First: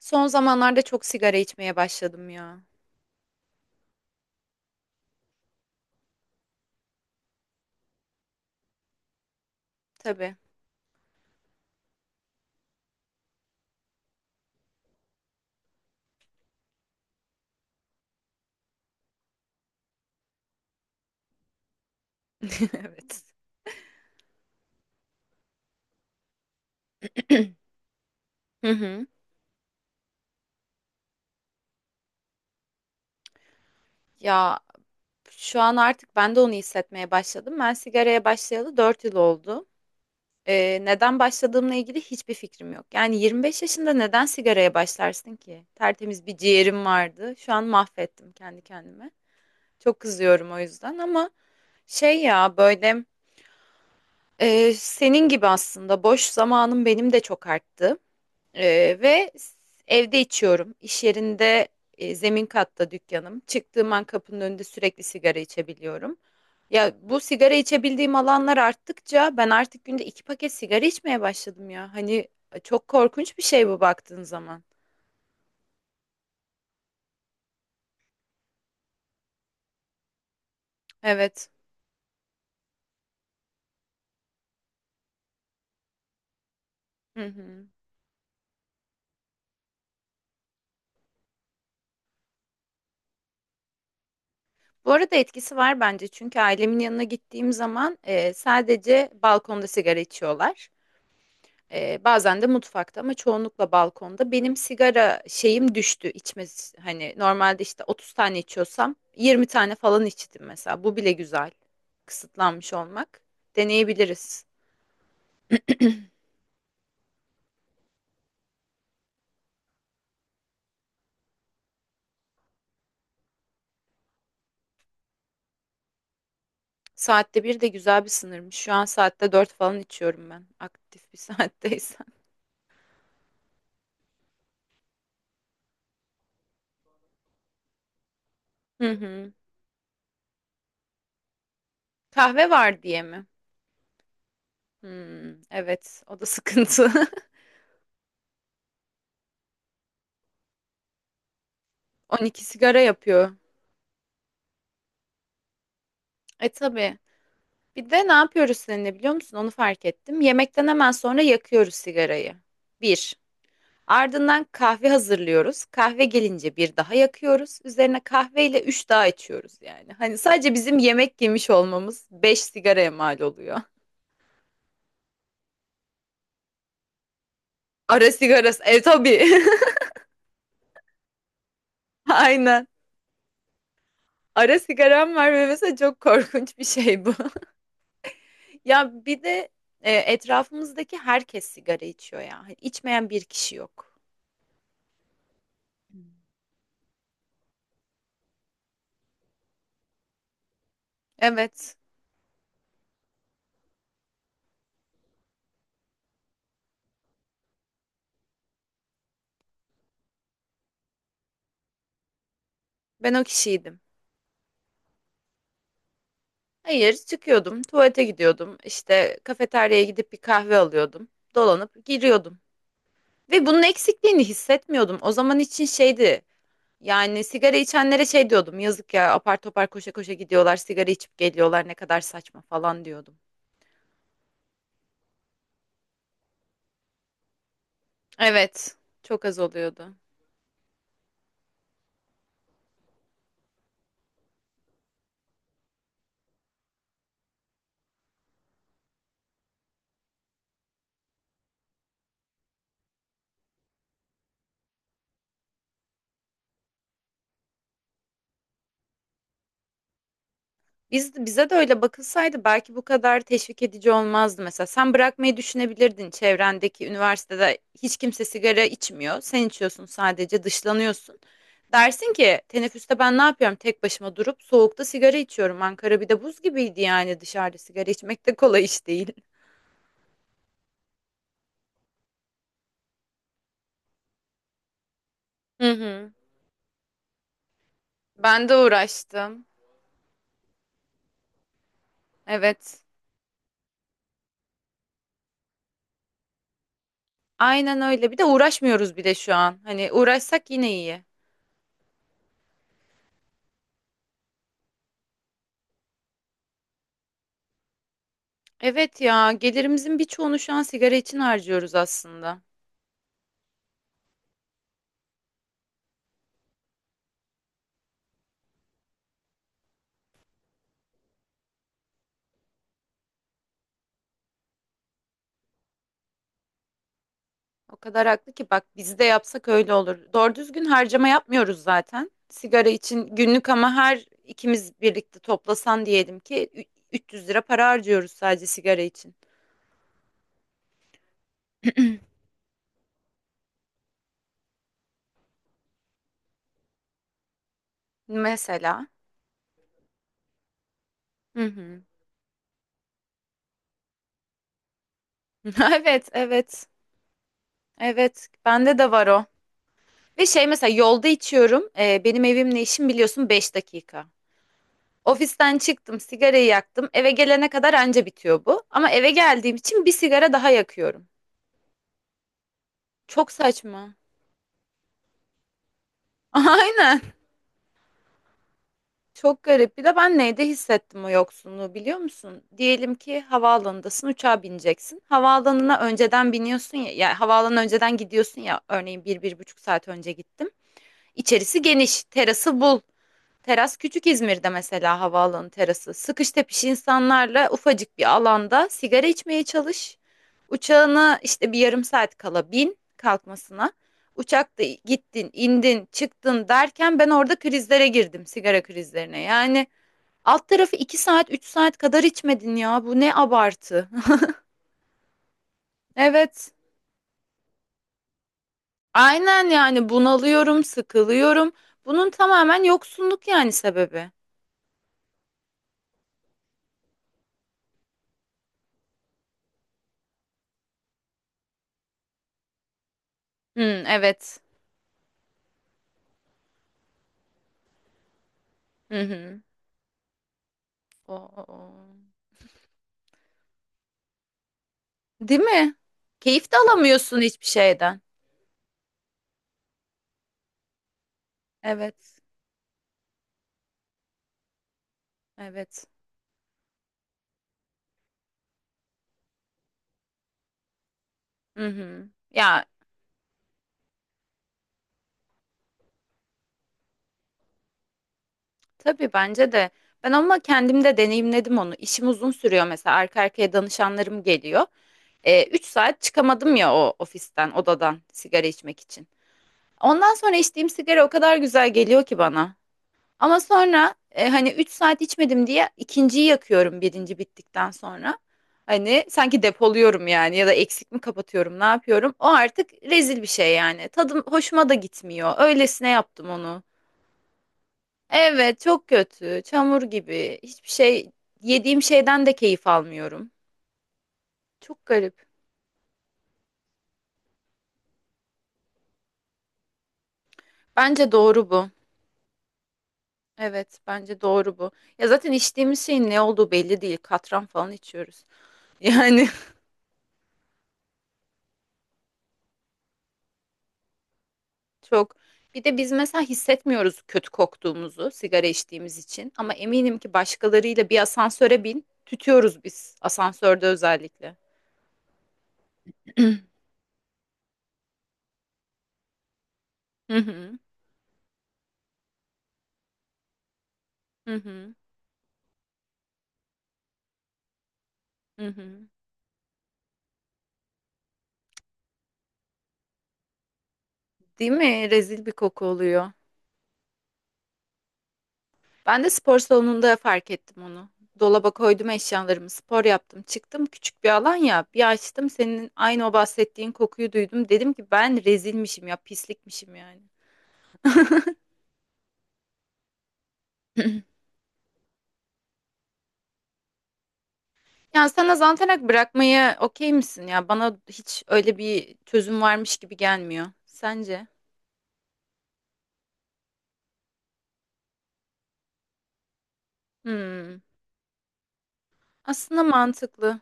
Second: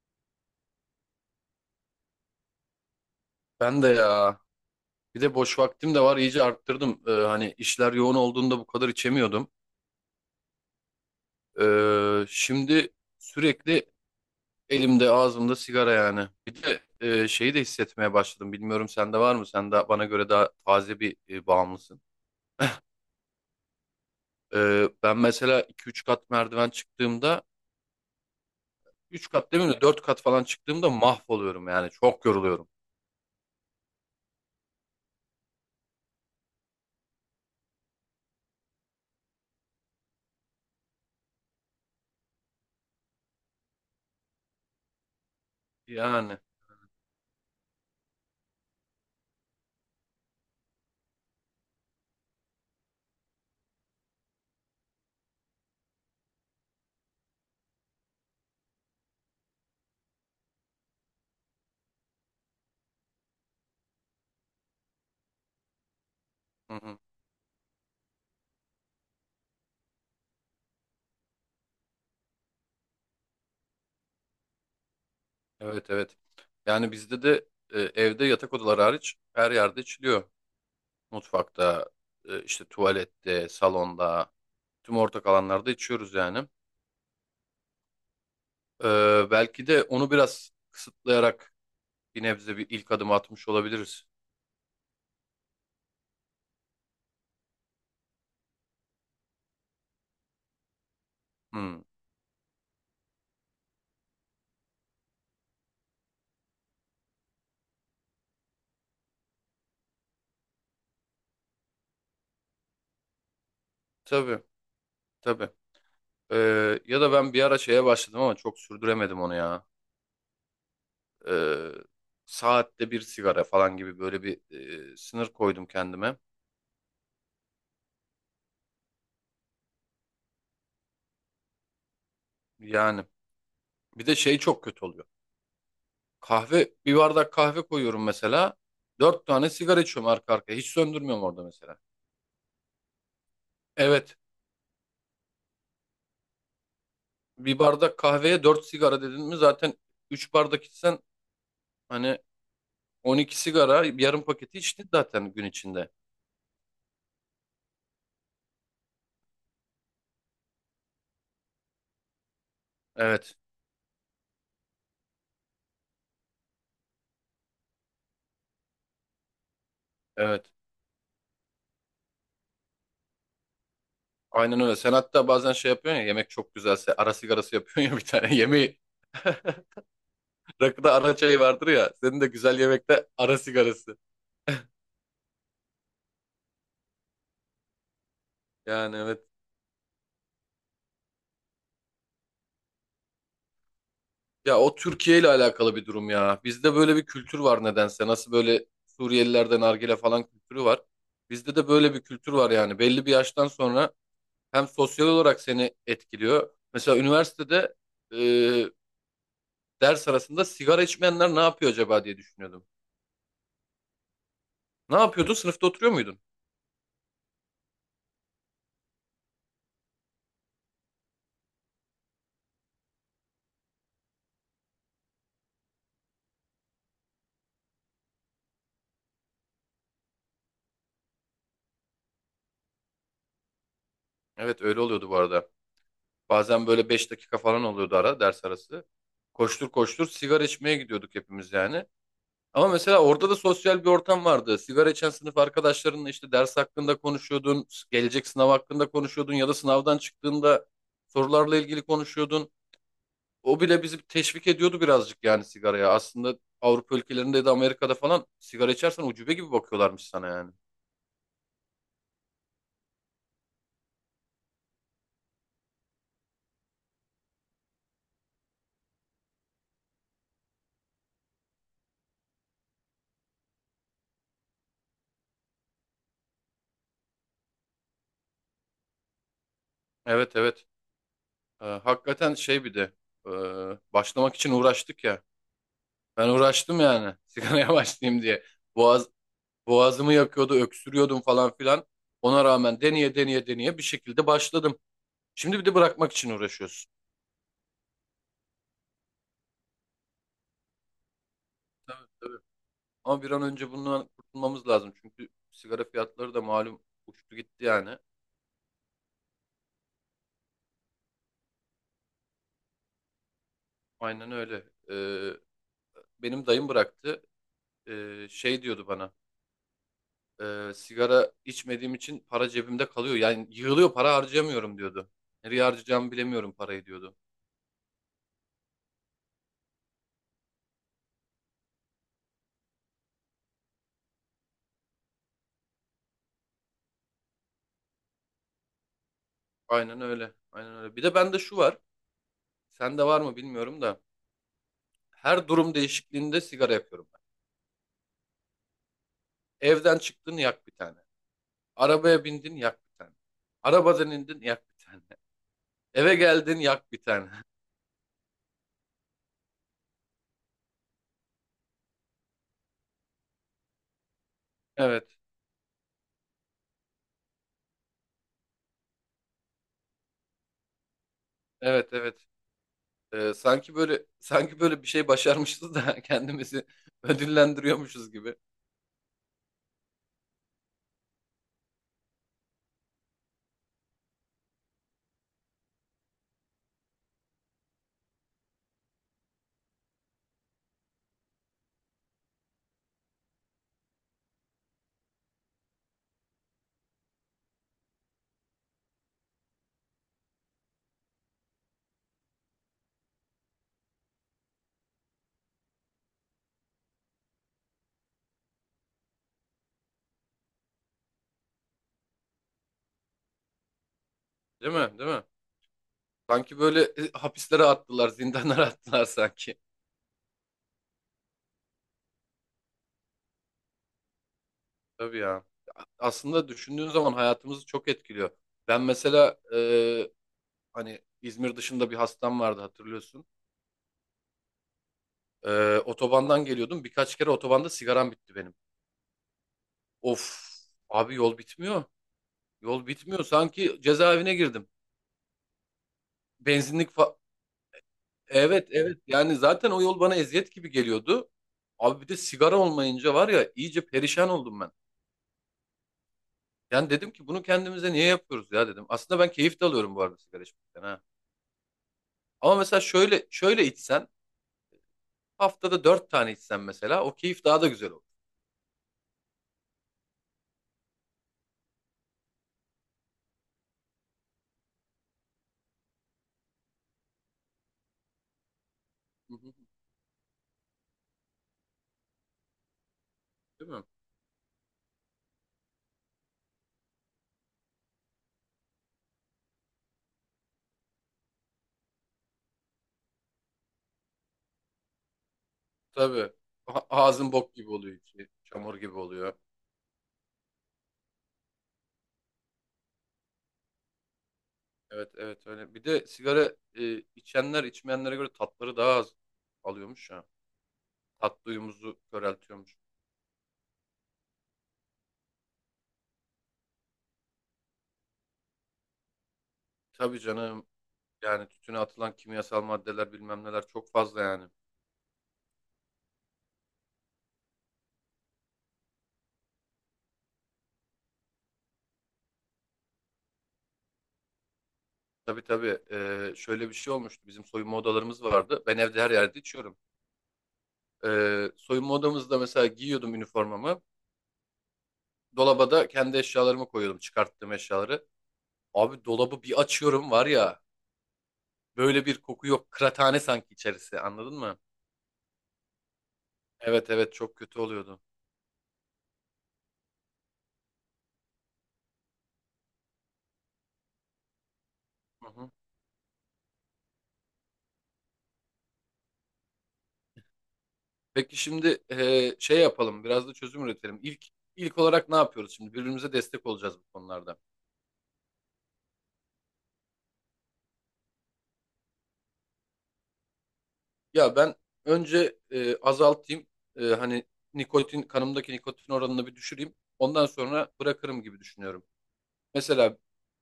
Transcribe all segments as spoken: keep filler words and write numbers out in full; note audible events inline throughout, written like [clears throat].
Son zamanlarda çok sigara içmeye başladım ya. Ben de ya. Bir de boş vaktim de var. İyice arttırdım. Ee, hani işler yoğun olduğunda bu kadar içemiyordum. Tabii. Ee, şimdi sürekli elimde ağzımda sigara yani. Bir de e, şeyi de hissetmeye başladım. Bilmiyorum sende var mı? Sen de bana göre daha taze bir e, bağımlısın. [laughs] Evet. Ee, ben mesela iki üç kat merdiven çıktığımda Hı hı. üç kat değil mi? Dört kat falan çıktığımda mahvoluyorum yani. Çok yoruluyorum. Ya şu an artık ben de onu hissetmeye başladım. Ben sigaraya başlayalı dört yıl oldu. Ee, neden başladığımla ilgili hiçbir fikrim yok. Yani yirmi beş yaşında neden sigaraya başlarsın ki? Tertemiz bir Yani. ciğerim vardı. Şu an mahvettim kendi kendime. Çok kızıyorum o yüzden, ama şey ya böyle e, senin gibi aslında boş zamanım benim de çok arttı. Ee, ve s- evde içiyorum. İş yerinde e, zemin katta dükkanım. Çıktığım an kapının önünde sürekli sigara içebiliyorum. Hı Ya, hı. bu sigara içebildiğim alanlar arttıkça ben artık günde iki paket sigara içmeye başladım ya. Hani e, çok korkunç bir şey bu baktığın zaman. Evet, evet. Yani bizde de e, evde yatak odaları hariç her yerde içiliyor. Evet. Mutfakta, e, işte tuvalette, salonda, tüm ortak alanlarda içiyoruz yani. Hı hı. Ee, belki de onu biraz kısıtlayarak bir nebze bir ilk adım atmış olabiliriz. Bu arada etkisi var bence, çünkü ailemin yanına gittiğim zaman e, sadece balkonda sigara içiyorlar. Hmm. Ee, bazen de mutfakta, ama çoğunlukla balkonda. Benim sigara şeyim düştü, içme. Hani normalde işte otuz tane içiyorsam yirmi tane falan içtim mesela. Bu bile güzel. Kısıtlanmış olmak. Tabii, Deneyebiliriz. tabii. Ee, ya da ben bir ara şeye başladım ama çok sürdüremedim onu ya. Ee, Saatte bir sigara falan gibi böyle bir e, sınır koydum kendime. Saatte bir de güzel bir sınırmış. Şu an saatte dört falan içiyorum ben. Aktif bir [laughs] saatteysen. Yani bir de şey çok kötü oluyor. Kahve, bir bardak kahve koyuyorum mesela. Hı Dört hı. tane sigara içiyorum arka arkaya. Hiç söndürmüyorum orada mesela. Kahve var diye mi? Evet. Hmm, evet, o da sıkıntı. Bir bardak kahveye dört sigara dedin mi zaten üç bardak içsen [laughs] hani on iki sigara on yapıyor. iki sigara yarım paketi içtin zaten gün içinde. E tabii. Bir de ne yapıyoruz seninle biliyor musun? Onu fark ettim. Yemekten hemen sonra yakıyoruz sigarayı. Bir. Evet, Ardından kahve hazırlıyoruz. Kahve gelince bir daha yakıyoruz. Üzerine kahveyle üç daha içiyoruz yani. Hani evet. sadece bizim yemek yemiş olmamız beş sigaraya mal oluyor. Aynen öyle. Sen hatta bazen şey yapıyorsun ya yemek çok güzelse ara sigarası yapıyorsun ya bir Ara tane [laughs] sigarası. yemeği. E tabii. [laughs] [laughs] Rakıda ara çayı vardır ya. Senin de güzel Aynen. yemekte ara sigarası. Ara sigaram var ve mesela çok korkunç bir şey bu. [laughs] Ya Yani evet. bir de e, etrafımızdaki herkes sigara içiyor ya. Hani içmeyen bir kişi yok. Ya o Türkiye ile alakalı bir durum ya. Bizde böyle bir kültür var nedense. Nasıl böyle Suriyelilerde nargile falan kültürü var. Bizde de Evet. böyle bir kültür var yani. Belli bir yaştan sonra hem sosyal olarak seni etkiliyor. Mesela üniversitede e, ders arasında sigara içmeyenler ne yapıyor acaba diye düşünüyordum. Ben o kişiydim. Ne yapıyordu? Sınıfta oturuyor muydun? Hayır, çıkıyordum, tuvalete gidiyordum, işte kafeteryaya gidip bir kahve alıyordum, dolanıp giriyordum. Ve bunun eksikliğini hissetmiyordum. O zaman için şeydi, yani sigara içenlere şey diyordum, yazık ya, apar topar koşa koşa gidiyorlar, sigara içip geliyorlar, ne kadar saçma falan diyordum. Evet, öyle oluyordu bu arada. Bazen böyle beş dakika falan oluyordu ara ders Evet, arası. çok az Koştur oluyordu. koştur sigara içmeye gidiyorduk hepimiz yani. Ama mesela orada da sosyal bir ortam vardı. Sigara içen sınıf arkadaşlarınla işte ders hakkında konuşuyordun, gelecek sınav hakkında konuşuyordun ya da sınavdan çıktığında sorularla ilgili konuşuyordun. O bile bizi teşvik ediyordu birazcık yani sigaraya. Aslında Avrupa ülkelerinde de Amerika'da falan sigara içersen ucube gibi bakıyorlarmış sana yani. Biz, bize de öyle bakılsaydı belki bu kadar teşvik edici olmazdı mesela. Sen bırakmayı düşünebilirdin, çevrendeki üniversitede hiç kimse sigara içmiyor. Sen içiyorsun, sadece dışlanıyorsun. Dersin ki teneffüste ben ne yapıyorum, tek başıma durup soğukta sigara içiyorum. Ankara bir de buz gibiydi, yani dışarıda sigara içmek de kolay iş değil. Evet, evet. Ee, hakikaten şey bir de e, başlamak için uğraştık ya. Hı hı. Ben uğraştım yani [laughs] sigaraya başlayayım diye. Ben de Boğaz, uğraştım. boğazımı yakıyordu, öksürüyordum falan filan. Ona rağmen Evet. deneye deneye deneye bir şekilde başladım. Şimdi bir de bırakmak için uğraşıyorsun. Aynen öyle. Bir de uğraşmıyoruz bile şu an. Hani uğraşsak yine iyi. Tabii. Ama bir an önce bundan kurtulmamız lazım. Çünkü sigara fiyatları da malum uçtu gitti yani. Evet ya, gelirimizin birçoğunu şu an sigara için harcıyoruz aslında. Aynen öyle. Ee, Benim dayım bıraktı. Ee, şey diyordu bana. E, sigara içmediğim için para cebimde kalıyor. Yani yığılıyor para harcayamıyorum diyordu. Nereye harcayacağımı bilemiyorum parayı diyordu. O kadar haklı ki, bak biz de yapsak öyle olur. Doğru düzgün harcama yapmıyoruz zaten. Sigara için günlük, ama her ikimiz birlikte toplasan diyelim ki ü- üç yüz lira para harcıyoruz sadece sigara için. Aynen öyle. Aynen öyle. Bir de bende şu var. Sende var mı bilmiyorum da. Her durum değişikliğinde sigara yapıyorum ben. Mesela. Evden çıktın yak bir tane. Hı hı. Arabaya bindin yak bir tane. Arabadan indin yak bir tane. [laughs] Evet, Eve geldin evet. yak bir tane. [laughs] Evet, bende de var o. Ve şey, mesela yolda içiyorum. Ee, benim evimle işim biliyorsun beş dakika. Evet. Ofisten çıktım, sigarayı yaktım. Eve gelene kadar anca bitiyor bu. Ama eve geldiğim için bir sigara daha yakıyorum. Evet, evet. Çok Ee, sanki saçma. Böyle sanki böyle bir şey başarmışız da [laughs] [laughs] kendimizi Aynen. ödüllendiriyormuşuz gibi. Çok garip. Bir de ben neyde hissettim o yoksunluğu biliyor musun? Diyelim ki havaalanındasın, uçağa bineceksin. Havaalanına önceden biniyorsun ya, yani havaalanına önceden gidiyorsun ya, örneğin bir, bir buçuk saat önce gittim. İçerisi geniş, terası bul. Teras küçük İzmir'de, mesela havaalanı terası. Sıkış tepiş insanlarla ufacık bir alanda sigara içmeye çalış. Uçağına işte bir yarım saat kala, bin kalkmasına. Uçakta gittin, indin, çıktın derken ben orada krizlere girdim, sigara krizlerine. Yani alt tarafı iki saat, üç saat kadar içmedin ya. Bu ne abartı. [laughs] Değil mi? Değil mi? Evet. Sanki böyle e, hapislere attılar, zindanlara [laughs] attılar Aynen, sanki. yani bunalıyorum, sıkılıyorum. Bunun tamamen yoksunluk yani sebebi. Tabii ya. Aslında düşündüğün zaman hayatımızı çok etkiliyor. Ben mesela e, hani İzmir dışında bir hastam vardı hatırlıyorsun. Hmm, evet. E, otobandan geliyordum. Birkaç kere otobanda sigaram bitti benim. Hı hı. Of, abi yol Oo. bitmiyor. Yol bitmiyor. Sanki cezaevine girdim. Değil mi? Keyif de Benzinlik fa- alamıyorsun hiçbir şeyden. Evet, evet, yani zaten o yol bana eziyet gibi geliyordu. Abi bir de Evet, sigara olmayınca var ya iyice perişan oldum ben. evet. Yani dedim ki bunu kendimize niye yapıyoruz ya dedim. Aslında ben keyif de alıyorum bu arada sigara içmekten ha. Hı hı. Ama Ya, mesela şöyle şöyle içsen haftada dört tane içsen mesela o keyif daha da güzel olur. tabii bence de. Ben ama kendim de deneyimledim onu. İşim uzun sürüyor mesela. Arka arkaya danışanlarım geliyor. E, üç saat çıkamadım ya o ofisten, odadan sigara içmek için. Hı hı. Ondan sonra içtiğim sigara o kadar güzel geliyor ki bana. Ama Değil mi? sonra e, hani üç saat içmedim diye ikinciyi yakıyorum birinci bittikten sonra. Hani sanki depoluyorum yani, ya da eksik mi kapatıyorum, ne yapıyorum? O artık rezil bir şey yani. Tadım hoşuma da gitmiyor. Öylesine yaptım Tabii. onu. A- ağzın bok gibi oluyor içi. Evet, Çamur çok gibi oluyor. kötü. Çamur gibi. Hiçbir şey, yediğim şeyden de keyif almıyorum. Çok Evet, garip. evet, öyle. Bir de sigara e, içenler içmeyenlere göre tatları daha az alıyormuş ya. Bence Tat doğru bu. duyumuzu köreltiyormuş. Evet, bence doğru bu. Ya zaten içtiğimiz şeyin ne olduğu belli değil. Katran falan içiyoruz. [laughs] Yani. Tabii canım. Yani tütüne atılan kimyasal maddeler bilmem neler çok fazla yani. Çok. Bir de biz mesela hissetmiyoruz kötü koktuğumuzu sigara içtiğimiz için, ama eminim ki başkalarıyla bir asansöre bin, tütüyoruz biz asansörde özellikle. Tabii, tabii. Ee, [clears throat] şöyle bir şey olmuştu. Bizim soyunma odalarımız vardı. Ben evde her yerde içiyorum. Hı hı, Ee, soyunma odamızda mesela giyiyordum üniformamı. hı hı, Dolaba da kendi eşyalarımı koyuyordum. Çıkarttığım eşyaları. hı hı. Abi dolabı bir açıyorum var ya. Böyle bir koku yok. Kıraathane sanki içerisi. Anladın Değil mı? mi? Rezil bir koku oluyor. Evet, evet, çok kötü oluyordu. Ben de spor salonunda fark ettim onu. Dolaba koydum eşyalarımı, spor yaptım, çıktım. Küçük bir alan ya. Bir Hı açtım, hı. senin aynı o bahsettiğin kokuyu duydum. Dedim ki ben rezilmişim ya, pislikmişim yani. Peki şimdi e, şey yapalım. Biraz da çözüm üretelim. [clears throat] İlk ilk olarak ne yapıyoruz şimdi? Birbirimize destek olacağız bu konularda. Yani sana zantarak bırakmaya okey misin ya? Bana hiç öyle bir çözüm varmış gibi gelmiyor. Sence? Ya ben önce e, azaltayım. E, hani nikotin kanımdaki nikotin oranını bir düşüreyim. Ondan Hmm. sonra bırakırım gibi düşünüyorum. Aslında Mesela mantıklı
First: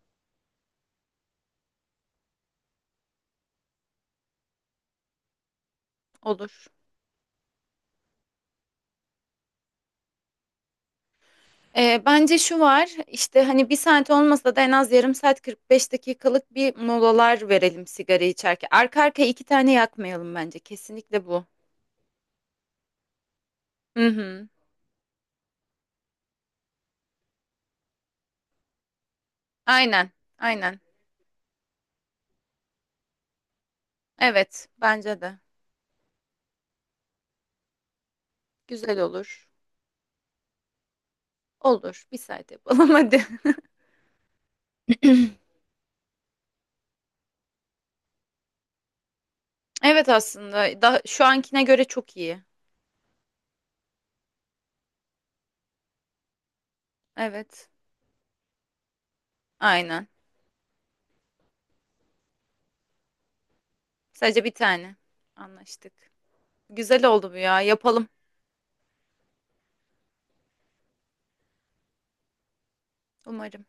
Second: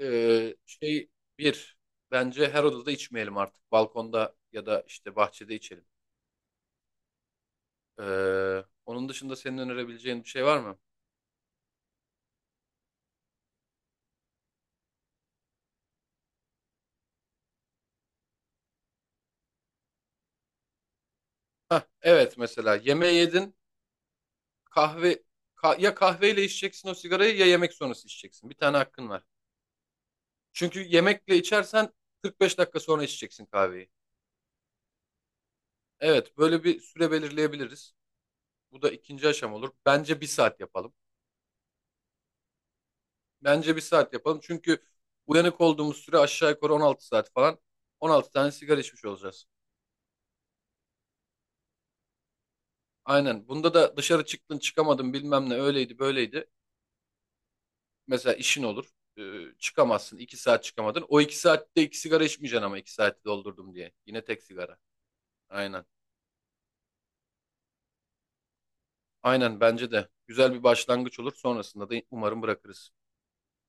e, şey bir bence her odada içmeyelim artık. Balkonda ya da işte bahçede içelim. olur. E, Onun dışında senin önerebileceğin bir şey var mı? Ee, bence şu var işte, hani bir saat olmasa da en az yarım saat, kırk beş dakikalık bir molalar verelim sigara içerken. Arka arkaya iki tane yakmayalım bence. Kesinlikle bu. Hah, evet, mesela yemeği yedin Hı hı. kahve ka- ya kahveyle içeceksin o sigarayı ya yemek sonrası içeceksin. Bir tane hakkın var. Aynen. Aynen. Çünkü yemekle içersen kırk beş dakika sonra içeceksin kahveyi. Evet. Bence de. Evet, böyle bir süre belirleyebiliriz. Bu da Güzel ikinci olur. aşama olur. Bence bir saat yapalım. Olur. Bir saat yapalım [laughs] hadi. Bence bir saat yapalım. Çünkü [clears throat] uyanık olduğumuz süre aşağı yukarı on altı saat falan. on altı tane sigara içmiş olacağız. Evet, aslında da şu ankine göre çok iyi. Aynen. Bunda da dışarı çıktın çıkamadın bilmem ne öyleydi böyleydi. Evet. Mesela işin olur. Ee, Aynen. çıkamazsın. iki saat çıkamadın. O iki saatte iki sigara içmeyeceksin ama iki saati doldurdum diye. Yine tek Sadece bir sigara. tane. Aynen. Anlaştık. Güzel oldu bu ya. Yapalım. Aynen bence de. Güzel bir başlangıç olur. Sonrasında da umarım bırakırız. Umarım.